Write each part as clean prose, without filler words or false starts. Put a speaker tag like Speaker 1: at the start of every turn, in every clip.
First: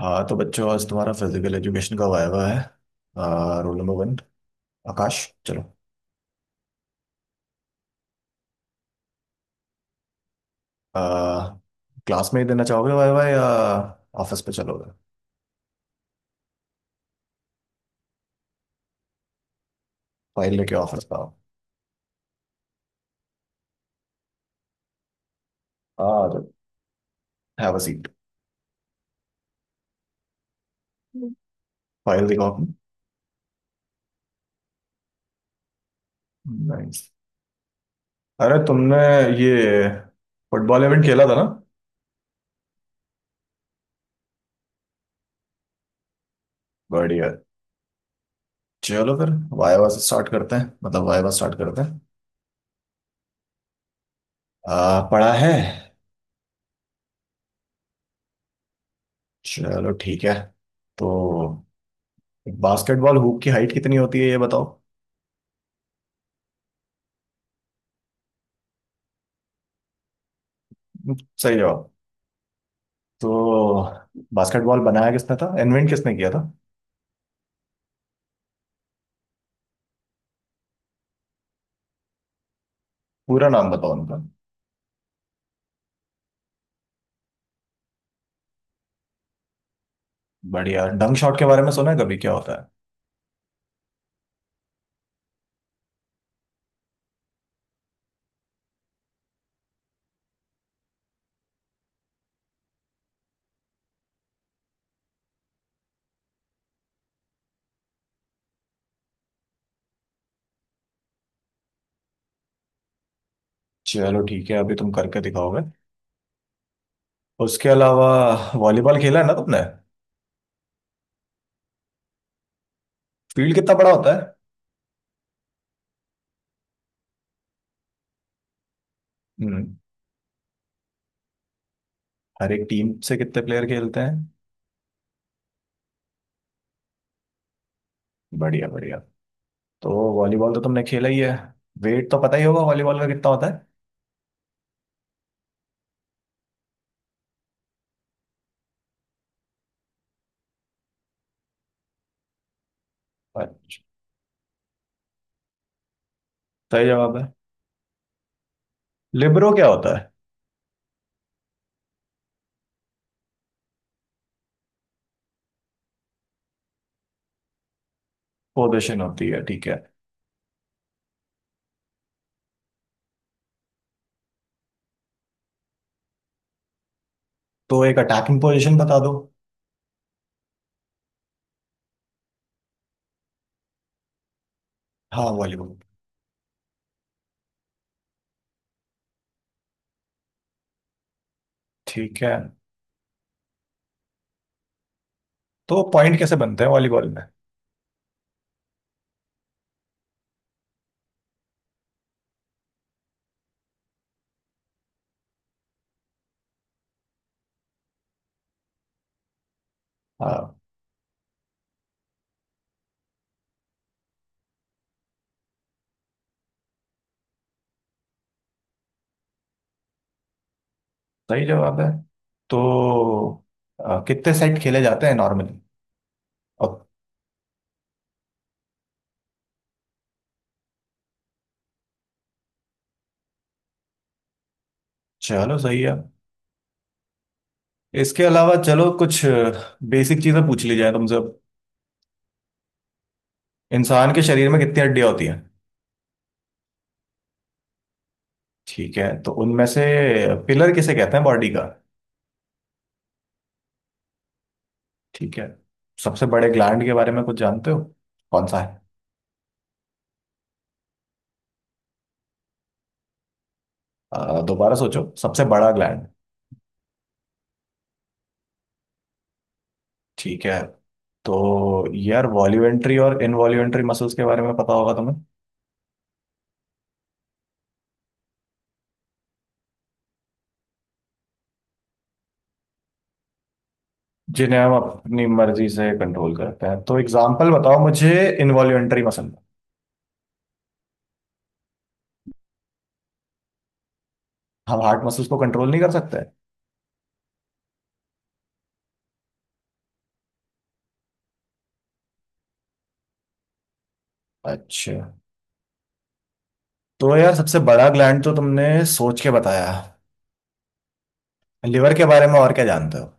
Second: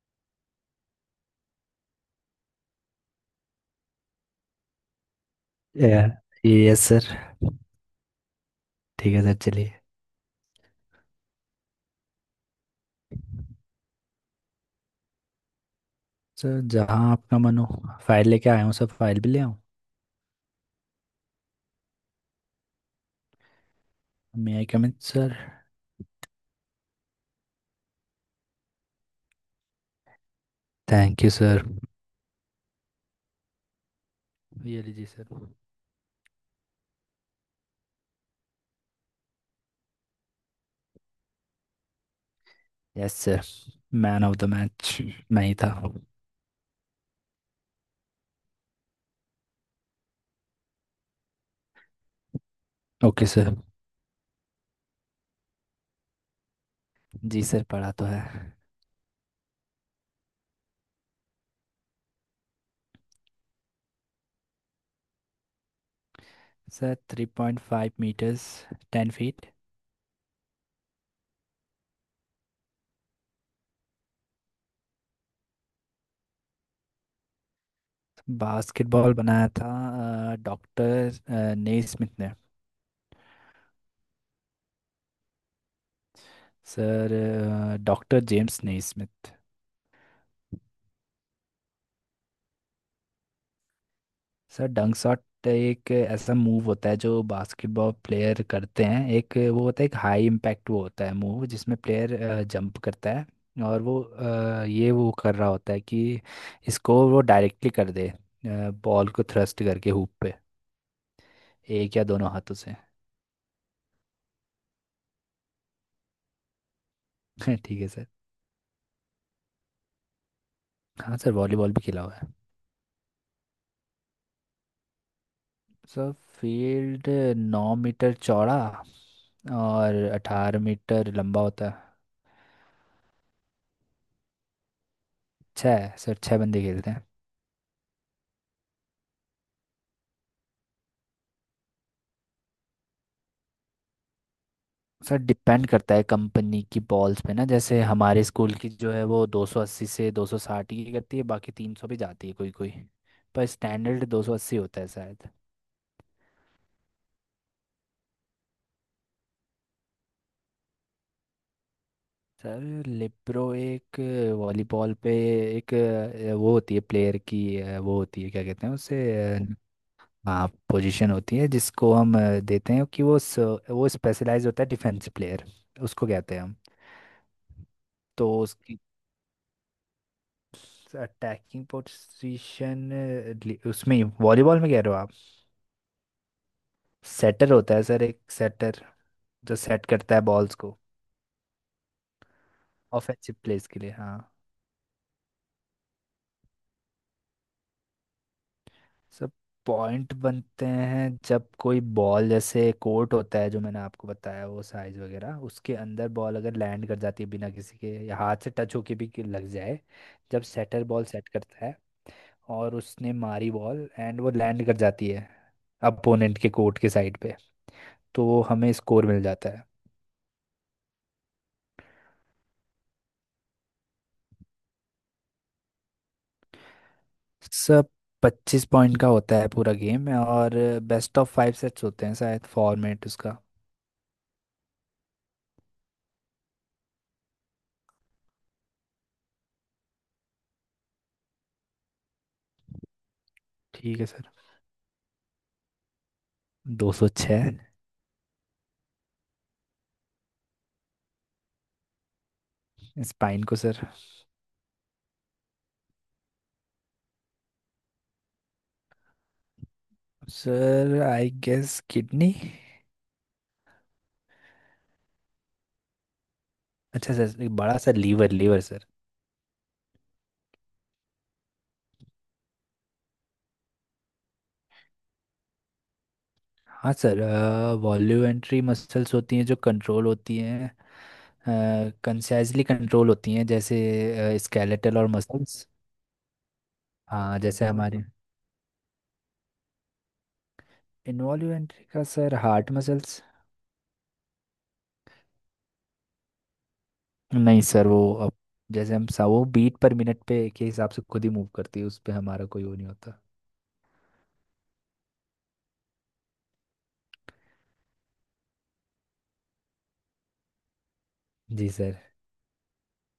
Speaker 1: हाँ तो बच्चों आज तुम्हारा फिजिकल एजुकेशन का वायवा है। Roll number 1। आकाश। चलो।
Speaker 2: या यस सर। ठीक है सर, चलिए।
Speaker 1: आ, क्लास में ही देना चाहोगे वायवा या ऑफिस पे चलोगे?
Speaker 2: सर, जहाँ आपका मन हो। फाइल लेके आया हूँ सर, फाइल भी ले आऊँ?
Speaker 1: फाइल लेके ऑफिस पे आओ।
Speaker 2: मे आई कम इन सर?
Speaker 1: हाँ तो have a seat.
Speaker 2: Thank you sir.
Speaker 1: File दिखाओ अपनी।
Speaker 2: ये लीजिए सर।
Speaker 1: नाइस। अरे तुमने ये फुटबॉल इवेंट खेला था ना?
Speaker 2: Yes sir. Man of the match मैं ही था।
Speaker 1: बढ़िया। चलो फिर वायवा से स्टार्ट करते हैं मतलब वायवा स्टार्ट करते हैं।
Speaker 2: Okay sir.
Speaker 1: पढ़ा है?
Speaker 2: जी सर, पढ़ा तो है।
Speaker 1: चलो ठीक है। तो बास्केटबॉल हूप की हाइट कितनी होती है ये बताओ।
Speaker 2: Sir three point five meters. Ten feet.
Speaker 1: सही जवाब। तो बास्केटबॉल बनाया किसने था, इन्वेंट किसने किया था?
Speaker 2: बास्केटबॉल बनाया था डॉक्टर नेस्मिथ ने।
Speaker 1: पूरा नाम बताओ उनका।
Speaker 2: Sir doctor James Naismith.
Speaker 1: बढ़िया। डंक शॉट के बारे में सुना है कभी, क्या होता है?
Speaker 2: सर डंक शॉट एक ऐसा मूव होता है जो बास्केटबॉल प्लेयर करते हैं। एक वो होता है, एक हाई इम्पैक्ट वो होता है मूव जिसमें प्लेयर जंप करता है। और वो ये वो कर रहा होता है कि इसको वो डायरेक्टली कर दे, बॉल को थ्रस्ट करके हुप पे, एक या दोनों हाथों से।
Speaker 1: चलो ठीक है, अभी तुम करके दिखाओगे। उसके
Speaker 2: ठीक है सर।
Speaker 1: अलावा वॉलीबॉल खेला है ना तुमने?
Speaker 2: हाँ सर, वॉलीबॉल भी खेला हुआ है।
Speaker 1: फील्ड कितना बड़ा होता है?
Speaker 2: सर फील्ड 9 मीटर चौड़ा
Speaker 1: हम्म।
Speaker 2: और 18 मीटर लंबा होता है।
Speaker 1: हर एक टीम से कितने प्लेयर खेलते हैं?
Speaker 2: छः सर, छः बंदे खेलते हैं।
Speaker 1: बढ़िया बढ़िया। तो वॉलीबॉल तो तुमने खेला ही है, वेट तो पता ही होगा वॉलीबॉल का कितना होता है?
Speaker 2: सर डिपेंड करता है कंपनी की बॉल्स पे ना। जैसे हमारे स्कूल की जो है वो 280 से 260 की करती है, बाकी 300 भी जाती है कोई कोई। पर
Speaker 1: अच्छा।
Speaker 2: स्टैंडर्ड 280 होता है शायद।
Speaker 1: सही जवाब है। लिबरो क्या होता है?
Speaker 2: सर लिप्रो एक, वॉलीबॉल पे एक वो होती है प्लेयर की, वो होती है, क्या कहते हैं उसे।
Speaker 1: पोजिशन होती
Speaker 2: अ,
Speaker 1: है, ठीक है।
Speaker 2: हाँ, पोजीशन होती है जिसको हम देते हैं, कि वो वो स्पेशलाइज होता है डिफेंस प्लेयर, उसको कहते हैं हम।
Speaker 1: तो एक
Speaker 2: तो
Speaker 1: अटैकिंग पोजिशन
Speaker 2: उसकी
Speaker 1: बता दो।
Speaker 2: अटैकिंग पोजीशन, उसमें वॉलीबॉल में कह रहे हो आप?
Speaker 1: हाँ वॉलीबॉल।
Speaker 2: सेटर होता है सर, एक सेटर जो सेट करता है बॉल्स को,
Speaker 1: ठीक है।
Speaker 2: ऑफेंसिव प्लेस के लिए, हाँ।
Speaker 1: तो पॉइंट कैसे बनते हैं वॉलीबॉल में?
Speaker 2: सर पॉइंट बनते हैं जब कोई बॉल, जैसे कोर्ट होता है जो मैंने आपको बताया वो साइज वगैरह, उसके अंदर बॉल अगर लैंड कर जाती है बिना किसी के, या हाथ से टच होके भी कि लग जाए। जब
Speaker 1: हाँ।
Speaker 2: सेटर बॉल सेट करता है और उसने मारी बॉल, एंड वो लैंड कर जाती है अपोनेंट के कोर्ट के साइड पे, तो हमें स्कोर मिल जाता है।
Speaker 1: सही जवाब है। तो कितने सेट खेले जाते हैं नॉर्मली, और।
Speaker 2: सब 25 पॉइंट का होता है पूरा गेम, और बेस्ट ऑफ फाइव सेट्स होते हैं शायद फॉर्मेट उसका।
Speaker 1: चलो सही है। इसके अलावा चलो कुछ बेसिक चीजें पूछ ली जाए तुमसे।
Speaker 2: ठीक है
Speaker 1: इंसान के
Speaker 2: सर।
Speaker 1: शरीर में कितनी हड्डियां होती हैं?
Speaker 2: 206।
Speaker 1: ठीक है, तो उनमें से पिलर किसे कहते हैं बॉडी का?
Speaker 2: स्पाइन को सर।
Speaker 1: ठीक है। सबसे बड़े ग्लैंड के बारे में कुछ जानते हो, कौन सा है?
Speaker 2: Sir I guess kidney.
Speaker 1: दोबारा सोचो, सबसे बड़ा ग्लैंड।
Speaker 2: अच्छा सर, एक बड़ा सा लीवर, लीवर सर।
Speaker 1: ठीक है। तो यार वॉल्यूमेंट्री और इनवॉल्यूमेंट्री मसल्स के बारे में पता होगा तुम्हें।
Speaker 2: हाँ सर, वॉल्यूमेंट्री मसल्स होती हैं जो कंट्रोल होती हैं, कंसाइजली कंट्रोल होती हैं, जैसे
Speaker 1: जिन्हें हम
Speaker 2: स्केलेटल और
Speaker 1: अपनी
Speaker 2: मसल्स।
Speaker 1: मर्जी से कंट्रोल करते हैं, तो
Speaker 2: हाँ,
Speaker 1: एग्जाम्पल
Speaker 2: जैसे
Speaker 1: बताओ
Speaker 2: हमारे।
Speaker 1: मुझे। Involuntary muscle.
Speaker 2: इन्वॉल्यूमेंट्री का सर हार्ट मसल्स।
Speaker 1: हम हार्ट मसल्स को कंट्रोल नहीं कर सकते?
Speaker 2: नहीं सर, वो अब जैसे हम सा वो बीट पर मिनट पे के हिसाब से खुद ही मूव करती है, उस पे हमारा कोई वो नहीं होता।
Speaker 1: अच्छा। तो यार सबसे बड़ा ग्लैंड तो तुमने सोच के बताया।
Speaker 2: जी
Speaker 1: लिवर
Speaker 2: सर।
Speaker 1: के बारे में और क्या जानते हो?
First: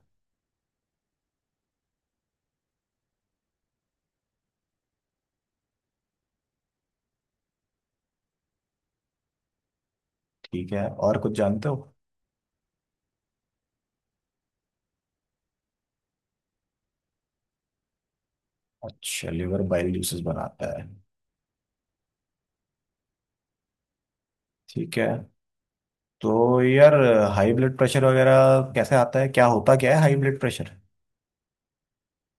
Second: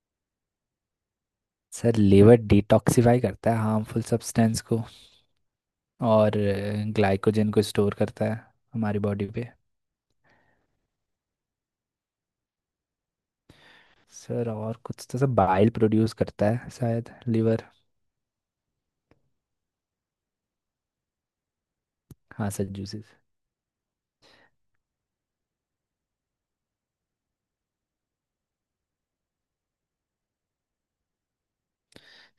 Speaker 2: सर लीवर डिटॉक्सिफाई करता है हार्मफुल सब्सटेंस को, और ग्लाइकोजन को स्टोर करता है हमारी बॉडी पे।
Speaker 1: ठीक है, और कुछ जानते हो?
Speaker 2: सर और कुछ तो, सर बाइल प्रोड्यूस करता है शायद लीवर।
Speaker 1: अच्छा, लिवर बाइल जूसेस बनाता है।
Speaker 2: हाँ सर, जूसेस।
Speaker 1: ठीक है। तो यार हाई ब्लड प्रेशर वगैरह कैसे आता है, क्या होता क्या है हाई ब्लड प्रेशर?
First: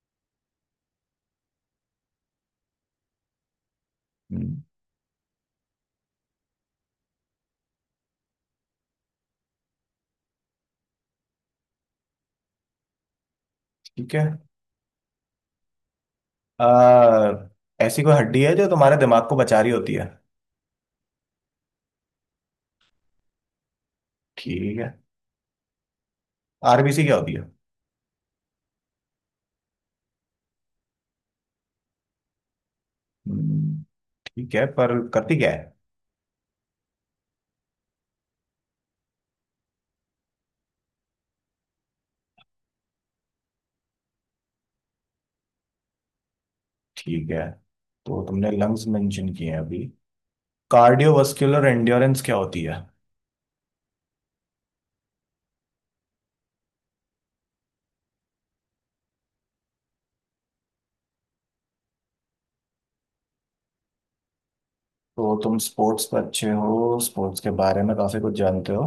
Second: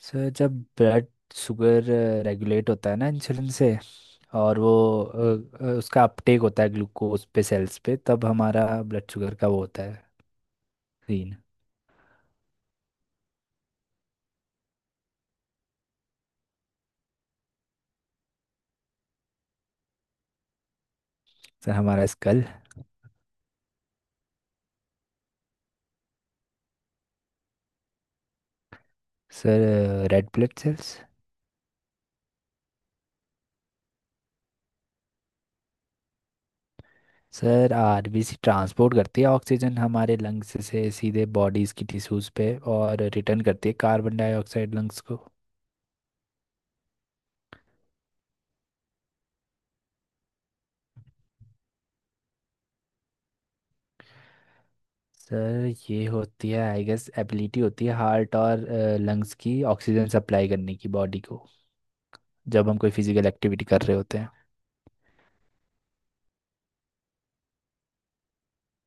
Speaker 2: सर जब ब्लड शुगर रेगुलेट होता है ना इंसुलिन से, और
Speaker 1: हम्म।
Speaker 2: वो उसका अपटेक होता है ग्लूकोज पे सेल्स पे, तब हमारा ब्लड शुगर का वो होता है सीन।
Speaker 1: ठीक है। आ, ऐसी कोई हड्डी है जो तुम्हारे दिमाग को बचा रही होती है?
Speaker 2: सर हमारा स्कल।
Speaker 1: ठीक है। आरबीसी क्या होती है?
Speaker 2: Sir red blood cells.
Speaker 1: Hmm. ठीक है, पर करती क्या है?
Speaker 2: सर आरबीसी ट्रांसपोर्ट करती है ऑक्सीजन हमारे लंग्स से सीधे बॉडीज की टिश्यूज पे, और रिटर्न करती है कार्बन डाइऑक्साइड लंग्स को।
Speaker 1: ठीक है, तो तुमने लंग्स मेंशन किए हैं अभी। कार्डियोवास्कुलर एंड्योरेंस क्या होती है?
Speaker 2: सर ये होती है आई गेस एबिलिटी होती है हार्ट और लंग्स की ऑक्सीजन सप्लाई करने की बॉडी को, जब हम कोई फिजिकल एक्टिविटी कर रहे होते हैं।
Speaker 1: तो तुम स्पोर्ट्स पर अच्छे हो, स्पोर्ट्स के बारे में काफी कुछ जानते हो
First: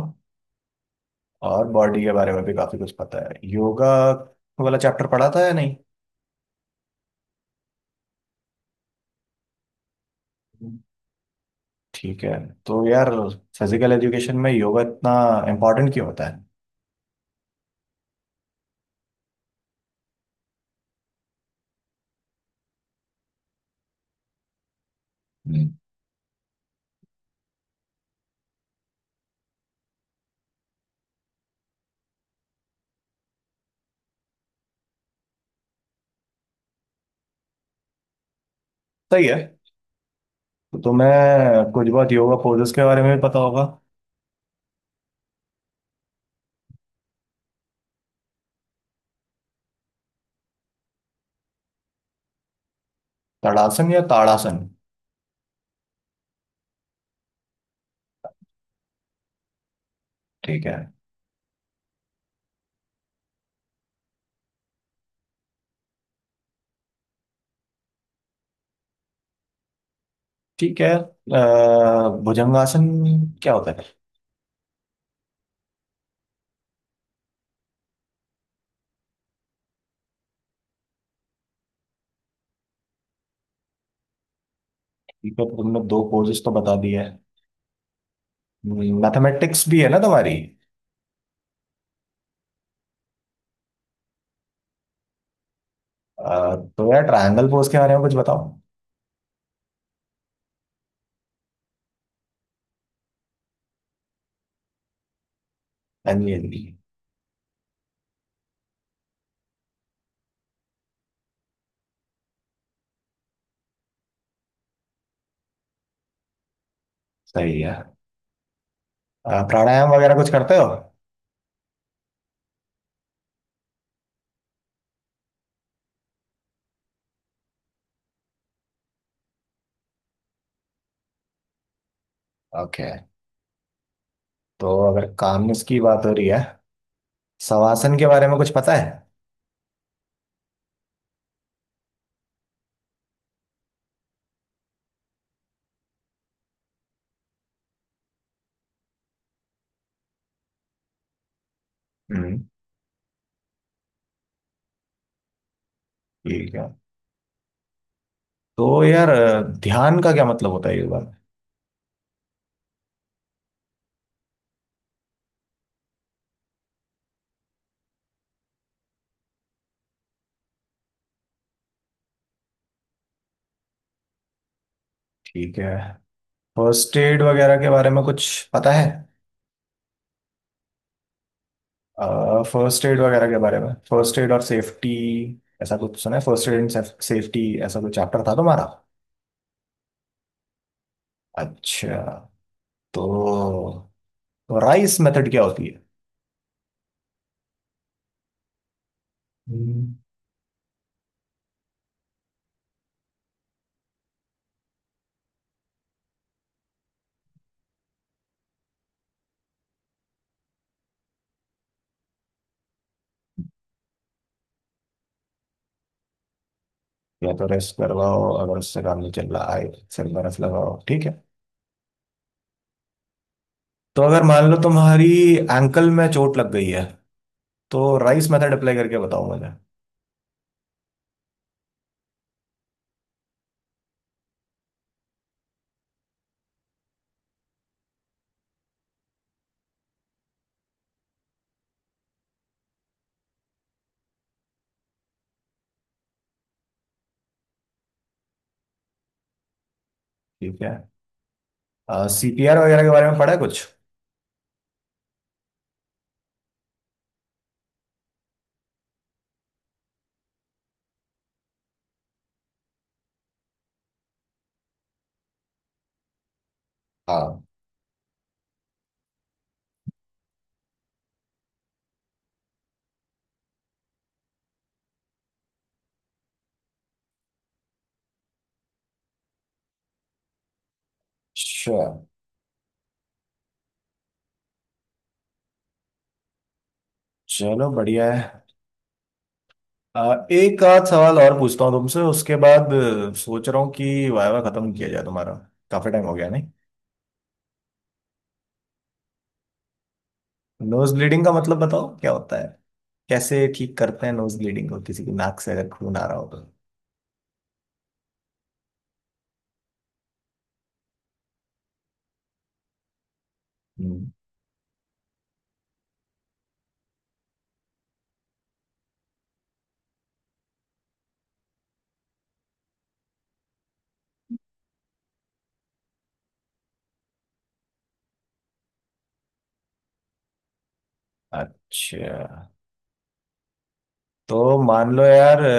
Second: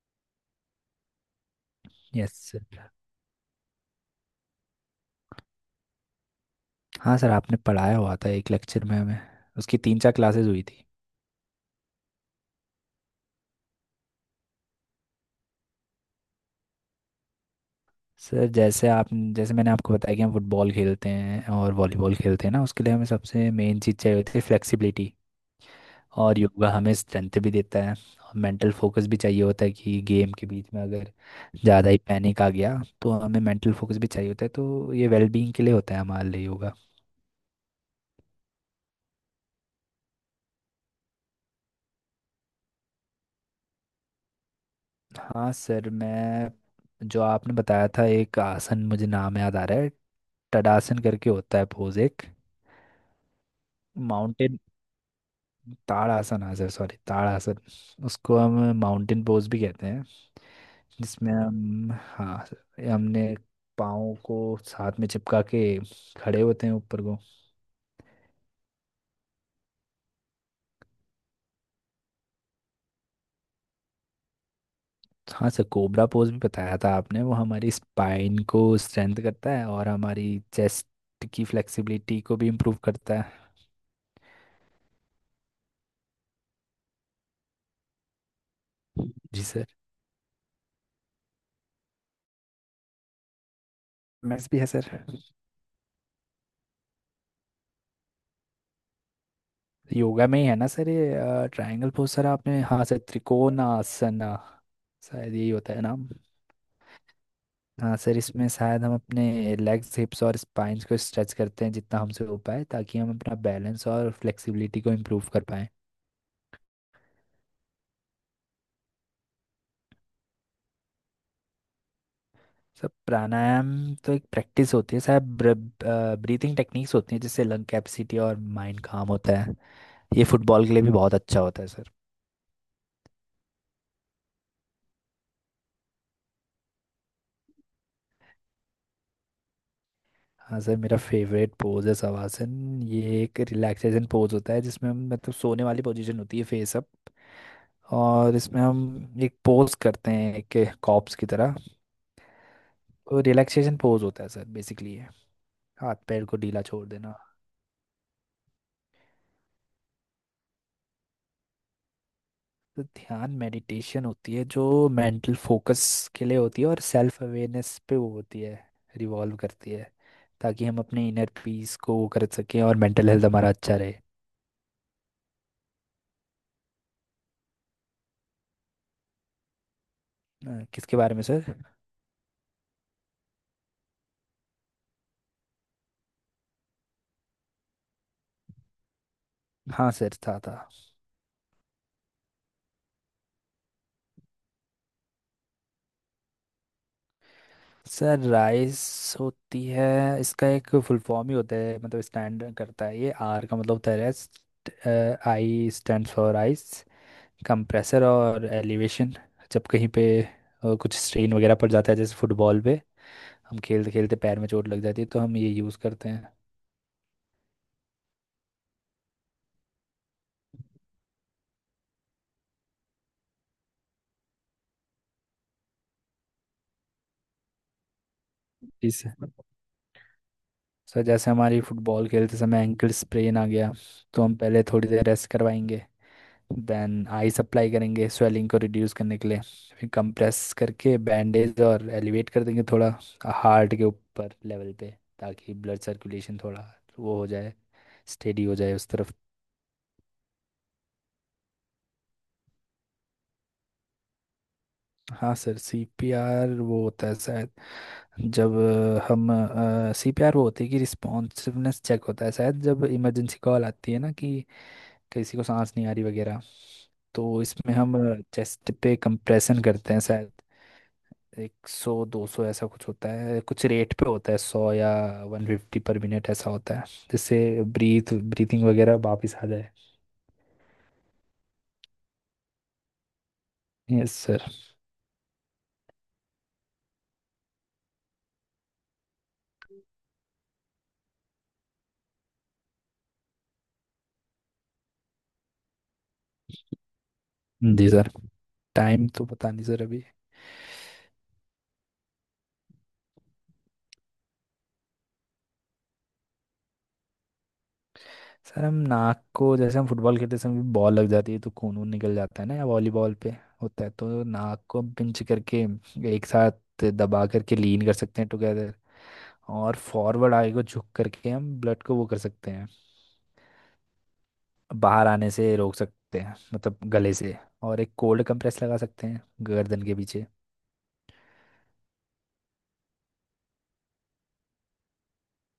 Speaker 1: और बॉडी के
Speaker 2: यस
Speaker 1: बारे में भी काफी
Speaker 2: सर।
Speaker 1: कुछ पता है। योगा वाला चैप्टर पढ़ा था या नहीं?
Speaker 2: हाँ सर, आपने पढ़ाया हुआ था एक लेक्चर में हमें, उसकी 3-4 क्लासेस हुई
Speaker 1: हम्म।
Speaker 2: थी।
Speaker 1: ठीक है। तो यार फिजिकल एजुकेशन में योगा इतना इम्पोर्टेंट क्यों होता है?
Speaker 2: सर जैसे आप, जैसे मैंने आपको बताया कि हम फुटबॉल खेलते हैं और वॉलीबॉल खेलते हैं ना, उसके लिए हमें सबसे मेन चीज़ चाहिए होती है फ्लेक्सिबिलिटी।
Speaker 1: हम्म।
Speaker 2: और योगा हमें स्ट्रेंथ भी देता है, और मेंटल फोकस भी चाहिए होता है कि गेम के बीच में अगर ज़्यादा ही पैनिक आ गया, तो हमें मेंटल फोकस भी चाहिए होता है। तो ये वेलबींग के लिए होता है हमारे लिए योगा।
Speaker 1: सही है। तो तुम्हें कुछ बहुत योगा पोजेस के बारे में भी पता होगा।
Speaker 2: हाँ सर, मैं, जो आपने बताया था एक आसन मुझे नाम याद आ रहा है, टडासन करके होता है पोज एक।
Speaker 1: तड़ासन या
Speaker 2: माउंटेन,
Speaker 1: ताड़ासन?
Speaker 2: ताड़ासन आसन, सॉरी ताड़ासन। उसको हम माउंटेन पोज भी कहते हैं।
Speaker 1: ठीक है।
Speaker 2: जिसमें हम, हाँ सर, हमने पाँव को साथ में चिपका के खड़े होते हैं ऊपर को।
Speaker 1: ठीक है, भुजंगासन क्या होता है?
Speaker 2: हाँ सर, कोबरा पोज भी बताया था आपने, वो हमारी स्पाइन को स्ट्रेंथ करता है और हमारी चेस्ट की फ्लेक्सिबिलिटी को भी इम्प्रूव करता है।
Speaker 1: ठीक है, तुमने दो पोजेस तो बता दिए हैं।
Speaker 2: जी सर,
Speaker 1: मैथमेटिक्स भी है ना तुम्हारी?
Speaker 2: मैथ्स भी है सर।
Speaker 1: अ, तो यार ट्रायंगल पोज के बारे में कुछ बताओ।
Speaker 2: योगा में ही है ना सर ये ट्रायंगल पोज? सर आपने, हाँ सर, त्रिकोणासन शायद यही होता है नाम।
Speaker 1: हाँ जी हाँ जी।
Speaker 2: हाँ सर, इसमें शायद हम अपने लेग्स, हिप्स और स्पाइंस को स्ट्रेच करते हैं जितना हमसे हो पाए, ताकि हम अपना बैलेंस और फ्लेक्सिबिलिटी को इम्प्रूव कर पाएं।
Speaker 1: सही है। प्राणायाम वगैरह कुछ करते हो?
Speaker 2: सर प्राणायाम तो एक प्रैक्टिस होती है शायद, ब्रीथिंग टेक्निक्स होती हैं जिससे लंग कैपेसिटी और माइंड काम होता है। ये फुटबॉल के लिए भी बहुत अच्छा होता है सर।
Speaker 1: ओके। तो अगर कामनेस की बात हो रही है, शवासन के बारे में कुछ पता है?
Speaker 2: हाँ सर, मेरा फेवरेट पोज है शवासन। ये एक रिलैक्सेशन पोज होता है जिसमें हम, मतलब सोने वाली पोजीशन होती है फेस अप। और इसमें हम एक पोज करते हैं एक कॉप्स की तरह।
Speaker 1: हम्म।
Speaker 2: तो रिलैक्सेशन पोज होता है सर, बेसिकली है हाथ पैर को
Speaker 1: ठीक
Speaker 2: ढीला
Speaker 1: है।
Speaker 2: छोड़ देना।
Speaker 1: तो यार ध्यान का क्या मतलब होता है ये बात?
Speaker 2: तो ध्यान मेडिटेशन होती है, जो मेंटल फोकस के लिए होती है, और सेल्फ अवेयरनेस पे वो होती है, रिवॉल्व करती है, ताकि हम अपने इनर पीस को वो कर सकें और मेंटल हेल्थ हमारा अच्छा रहे।
Speaker 1: ठीक है। फर्स्ट एड वगैरह के बारे में कुछ पता है?
Speaker 2: किसके बारे में सर?
Speaker 1: फर्स्ट एड वगैरह के बारे में, फर्स्ट एड और सेफ्टी, ऐसा कुछ सुना है? फर्स्ट एड एंड सेफ्टी ऐसा कोई चैप्टर था तुम्हारा?
Speaker 2: हाँ सर, था था।
Speaker 1: अच्छा। तो, तो राइस मेथड क्या होती है?
Speaker 2: सर राइस होती है,
Speaker 1: हम्म।
Speaker 2: इसका एक फुल फॉर्म ही होता है, मतलब स्टैंड करता है ये। आर का मतलब होता है rest, I stand for ice, compressor और एलिवेशन। जब कहीं पे कुछ स्ट्रेन वगैरह पड़ जाता है, जैसे फुटबॉल पे हम खेलते खेलते पैर में चोट लग जाती है, तो हम ये यूज़ करते हैं।
Speaker 1: या तो रेस्ट करवाओ, अगर उससे काम नहीं चल रहा है सिर बर्फ लगाओ, ठीक है। तो अगर मान लो तुम्हारी एंकल में चोट लग गई है, तो राइस मेथड अप्लाई करके
Speaker 2: इस
Speaker 1: बताओ मुझे।
Speaker 2: सर जैसे हमारी फुटबॉल खेलते समय एंकल स्प्रेन आ गया, तो हम पहले थोड़ी देर रेस्ट करवाएंगे, देन आइस अप्लाई करेंगे स्वेलिंग को रिड्यूस करने के लिए, फिर कंप्रेस करके बैंडेज और एलिवेट कर देंगे थोड़ा हार्ट के ऊपर लेवल पे, ताकि ब्लड सर्कुलेशन थोड़ा वो हो जाए, स्टेडी हो जाए उस तरफ।
Speaker 1: ठीक है। सीपीआर वगैरह के बारे में पढ़ा है कुछ?
Speaker 2: हाँ सर, सीपीआर वो होता है शायद, जब हम, सीपीआर वो होती है कि रिस्पॉन्सिवनेस चेक होता है शायद, जब इमरजेंसी कॉल आती है ना कि किसी को सांस नहीं आ रही वगैरह।
Speaker 1: हाँ।
Speaker 2: तो इसमें हम चेस्ट पे कंप्रेशन करते हैं शायद, एक सौ दो सौ ऐसा कुछ होता है, कुछ रेट पे होता है, सौ या 150 पर मिनट ऐसा होता है, जिससे ब्रीथिंग वगैरह वापस आ जाए।
Speaker 1: अच्छा,
Speaker 2: यस सर।
Speaker 1: चलो बढ़िया है। एक आध सवाल और पूछता हूँ तुमसे, उसके बाद सोच रहा हूँ कि वायवा खत्म किया जाए तुम्हारा। काफी टाइम हो गया नहीं?
Speaker 2: जी सर, टाइम तो पता नहीं सर अभी।
Speaker 1: नोज ब्लीडिंग का मतलब बताओ क्या होता है, कैसे ठीक करते हैं नोज ब्लीडिंग को, किसी की नाक से अगर खून आ रहा हो तो?
Speaker 2: सर हम नाक को, जैसे हम फुटबॉल खेलते समय बॉल लग जाती है तो खून वून निकल जाता है ना, या वॉलीबॉल पे होता है,
Speaker 1: हम्म।
Speaker 2: तो नाक को हम पिंच करके एक साथ दबा करके लीन कर सकते हैं टुगेदर, और फॉरवर्ड आगे को झुक करके हम ब्लड को वो कर सकते हैं, बाहर आने से रोक सकते हैं मतलब गले से। और एक कोल्ड कंप्रेस लगा सकते हैं गर्दन के पीछे।
Speaker 1: अच्छा। तो मान लो यार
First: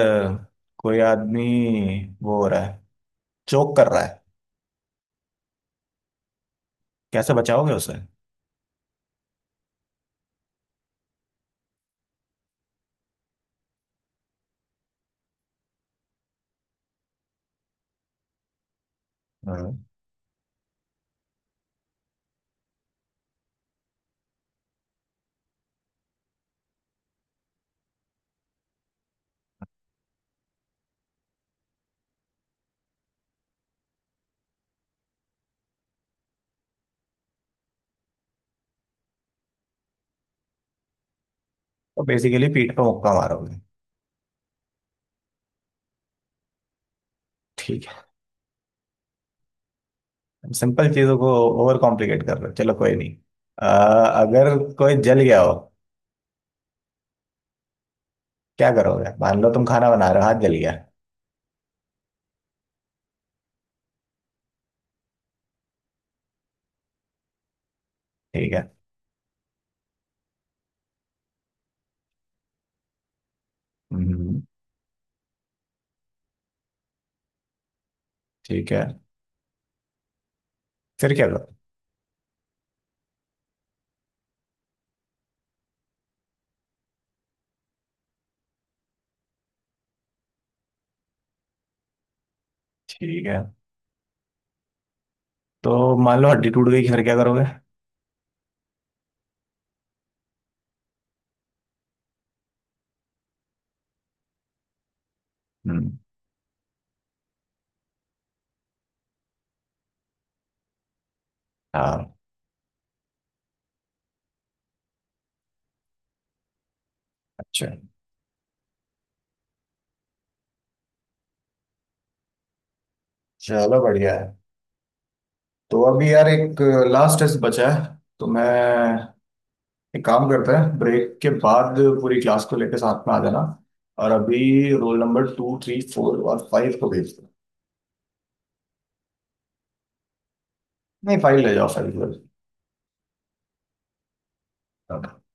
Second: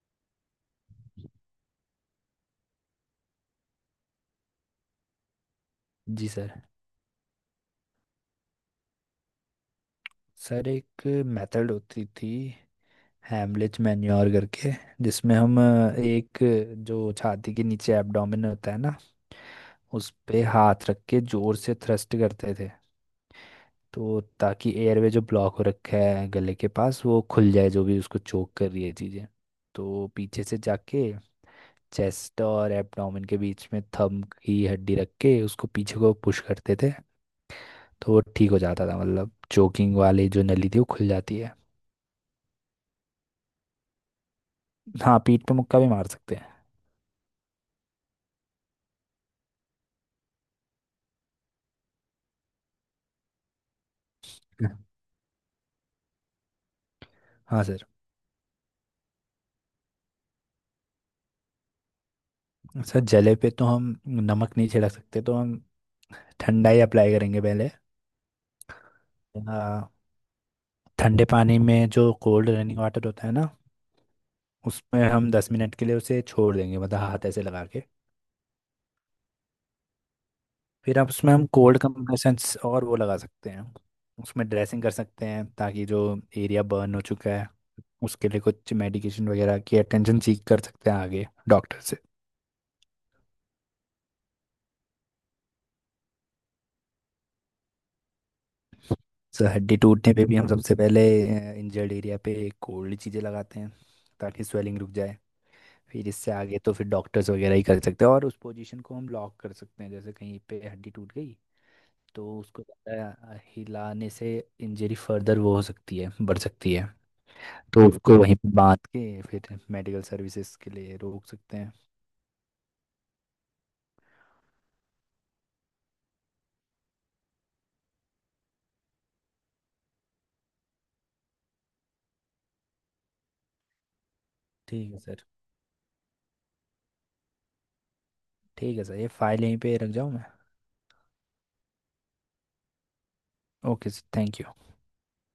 Speaker 1: कोई आदमी वो हो रहा है, चोक कर रहा है,
Speaker 2: जी सर।
Speaker 1: कैसे बचाओगे उसे?
Speaker 2: सर एक मेथड होती थी, हैमलिच मैन्योर करके, जिसमें हम एक, जो छाती के नीचे एब्डोमेन होता है ना,
Speaker 1: हम्म।
Speaker 2: उस पे हाथ रख के जोर से थ्रस्ट करते थे, तो ताकि एयरवे जो ब्लॉक हो रखा है गले के पास वो खुल जाए, जो भी उसको चोक कर रही है चीज़ें। तो पीछे से जाके चेस्ट और एब्डोमेन के बीच में थंब की हड्डी रख के उसको पीछे को पुश करते थे, तो वो ठीक हो जाता था, मतलब चोकिंग वाली जो नली थी वो खुल जाती है।
Speaker 1: तो बेसिकली पीठ पे मुक्का मारोगे?
Speaker 2: हाँ, पीठ पे मुक्का भी मार सकते हैं।
Speaker 1: ठीक है। सिंपल चीजों को ओवर कॉम्प्लिकेट कर रहे हो, चलो कोई नहीं। अ, अगर कोई जल गया हो
Speaker 2: हाँ सर।
Speaker 1: क्या करोगे? मान लो तुम खाना बना रहे हो, हाथ जल गया।
Speaker 2: सर जले पे तो हम नमक नहीं छिड़क सकते, तो हम ठंडा ही अप्लाई करेंगे पहले।
Speaker 1: ठीक है।
Speaker 2: आ, ठंडे पानी में जो कोल्ड रनिंग वाटर होता है ना,
Speaker 1: हम्म।
Speaker 2: उसमें हम 10 मिनट के लिए उसे छोड़ देंगे, मतलब हाथ ऐसे लगा के।
Speaker 1: ठीक है।
Speaker 2: फिर अब
Speaker 1: फिर क्या
Speaker 2: उसमें हम
Speaker 1: करोगे?
Speaker 2: कोल्ड कंप्रेशंस और वो लगा सकते हैं। उसमें ड्रेसिंग कर सकते हैं, ताकि जो एरिया बर्न हो चुका है, उसके लिए कुछ मेडिकेशन वगैरह की अटेंशन सीख कर सकते हैं आगे डॉक्टर से।
Speaker 1: ठीक है। तो मान लो हड्डी टूट गई, फिर क्या करोगे?
Speaker 2: सर हड्डी टूटने पे भी हम सबसे पहले इंजर्ड एरिया पे कोल्ड चीज़ें लगाते हैं, ताकि स्वेलिंग रुक जाए।
Speaker 1: हम्म।
Speaker 2: फिर इससे आगे तो फिर डॉक्टर्स वगैरह ही कर सकते हैं, और उस पोजीशन को हम लॉक कर सकते हैं, जैसे कहीं पे हड्डी टूट गई,
Speaker 1: हाँ।
Speaker 2: तो उसको ज़्यादा हिलाने से इंजरी फर्दर वो हो सकती है, बढ़ सकती है।
Speaker 1: अच्छा।
Speaker 2: तो उसको वहीं पे बांध के फिर मेडिकल सर्विसेज के लिए रोक सकते हैं।
Speaker 1: चलो बढ़िया है। तो अभी यार एक लास्ट टेस्ट बचा है। तो मैं एक काम करता है, ब्रेक के बाद पूरी क्लास को लेकर साथ में आ जाना। और अभी
Speaker 2: ठीक
Speaker 1: रोल
Speaker 2: है सर।
Speaker 1: नंबर 2 3 4 और 5 को भेज दो।
Speaker 2: ठीक है सर, ये फाइल यहीं पे रख जाऊँ मैं?
Speaker 1: नहीं 5 ले जाओ, 5 ले
Speaker 2: ओके सर, थैंक यू।
Speaker 1: जाओ।